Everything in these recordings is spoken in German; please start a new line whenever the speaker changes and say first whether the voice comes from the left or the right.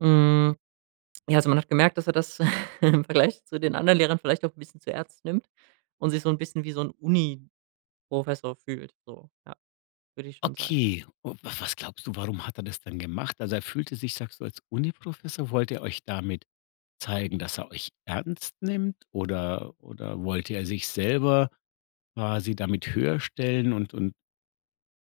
right: Mhm. Ja, also, man hat gemerkt, dass er das im Vergleich zu den anderen Lehrern vielleicht auch 'n bisschen zu ernst nimmt und sich so 'n bisschen wie so 'n Uniprofessor fühlt, so, ja, würde ich schon sagen.
left: Okay, u was was glaubst du, warum hat er das denn gemacht? Also, er fühlte sich, sagst du, als Uniprofessor, wollte er euch damit zeigen, dass er euch ernst nimmt oder oder wollte er sich selber quasi damit höher stellen und und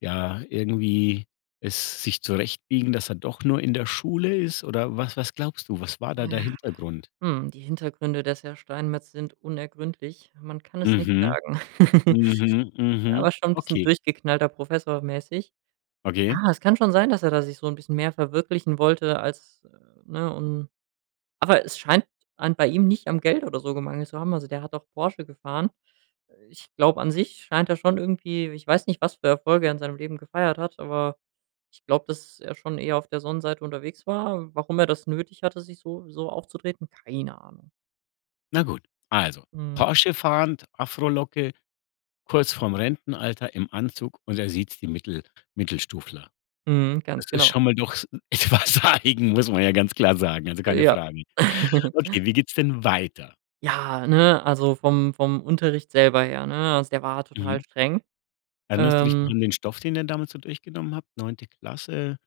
left: ja, irgendwie es sich zurechtbiegen, dass er doch nur in der Schule ist? Oder was was glaubst du, was war da der
right: Ja.
left: Hintergrund?
right: Hm, die Hintergründe des Herr Steinmertz sind unergründlich. Man kann es nicht
left: Mhm.
right: sagen.
left: Mhm. Mhm.
right: Aber schon bisschen
left: Okay.
right: durchgeknallter Professor mäßig.
left: Okay.
right: Ah, es kann schon sein, dass er da sich so 'n bisschen mehr verwirklichen wollte als, ne, und Aber es scheint an bei ihm nicht am Geld oder so gemangelt zu haben. Also, der hat auch Porsche gefahren. Ich glaube, an sich scheint er schon irgendwie ich weiß nicht, was für Erfolge er in seinem Leben gefeiert hat, aber ich glaube, dass er schon eher auf der Sonnenseite unterwegs war. Warum er das nötig hatte, sich so so aufzutreten? Keine Ahnung.
left: Na gut, also,
right: Mhm.
left: Porsche fahrend, Afrolocke, kurz vorm Rentenalter, im Anzug und er siezt die Mittel Mittelstufler.
right: Mhm,
left: Das
right: ganz
left: ist
right: genau.
left: schon mal doch s etwas eigen, muss man ja ganz klar sagen, also, keine
right: Ja.
left: Frage. Okay, wie geht's denn weiter?
right: Ja, ne, also vom vom Unterricht selber her, ne, also, der war total
left: Mhm.
right: streng,
left: Erinnerst du dich noch
right: ähm
left: an den Stoff, den ihr damals so durchgenommen habt? 9. Klasse.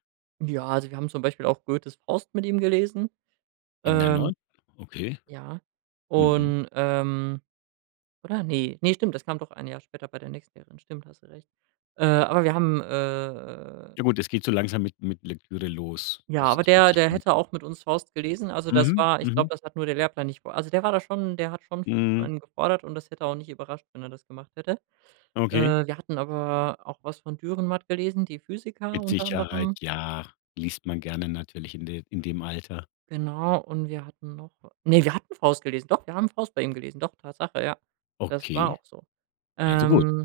right: Ja, also, wir haben zum Beispiel auch Goethes „Faust“ mit ihm gelesen,
left: In der
right: ähm
left: 9? Okay.
right: ja,
left: Mhm.
right: und, ähm oder ne, ne stimmt, das kam doch 1 Jahr später bei der nächsten Lehrerin, stimmt, hast du recht. Äh, aber wir haben, äh
left: Ja gut, es geht so langsam mit mit Lektüre los.
right: Ja,
left: Das
right: aber
left: ist mit
right: der der
left: Sicherheit
right: hätte auch mit uns „Faust“ gelesen, also, das
left: Mhm,
right: war ich glaube,
left: mhm.
right: das hat nur der Lehrplan nicht vor also, der war da schon der hat schon viel von
left: Mhm.
right: einem gefordert und das hätte auch nicht überrascht, wenn er das gemacht hätte.
left: Okay.
right: Äh, wir hatten aber auch was von Dürrenmatt gelesen, „die Physiker“
left: Mit
right: unter
left: Sicherheit,
right: anderem.
left: ja, liest man gerne natürlich in de in dem Alter.
right: Genau, und wir hatten noch ne, wir hatten „Faust“ gelesen. Doch, wir haben „Faust“ bei ihm gelesen. Doch, Tatsache, ja, das war
left: Okay,
right: auch so.
left: also, gut.
right: Ähm.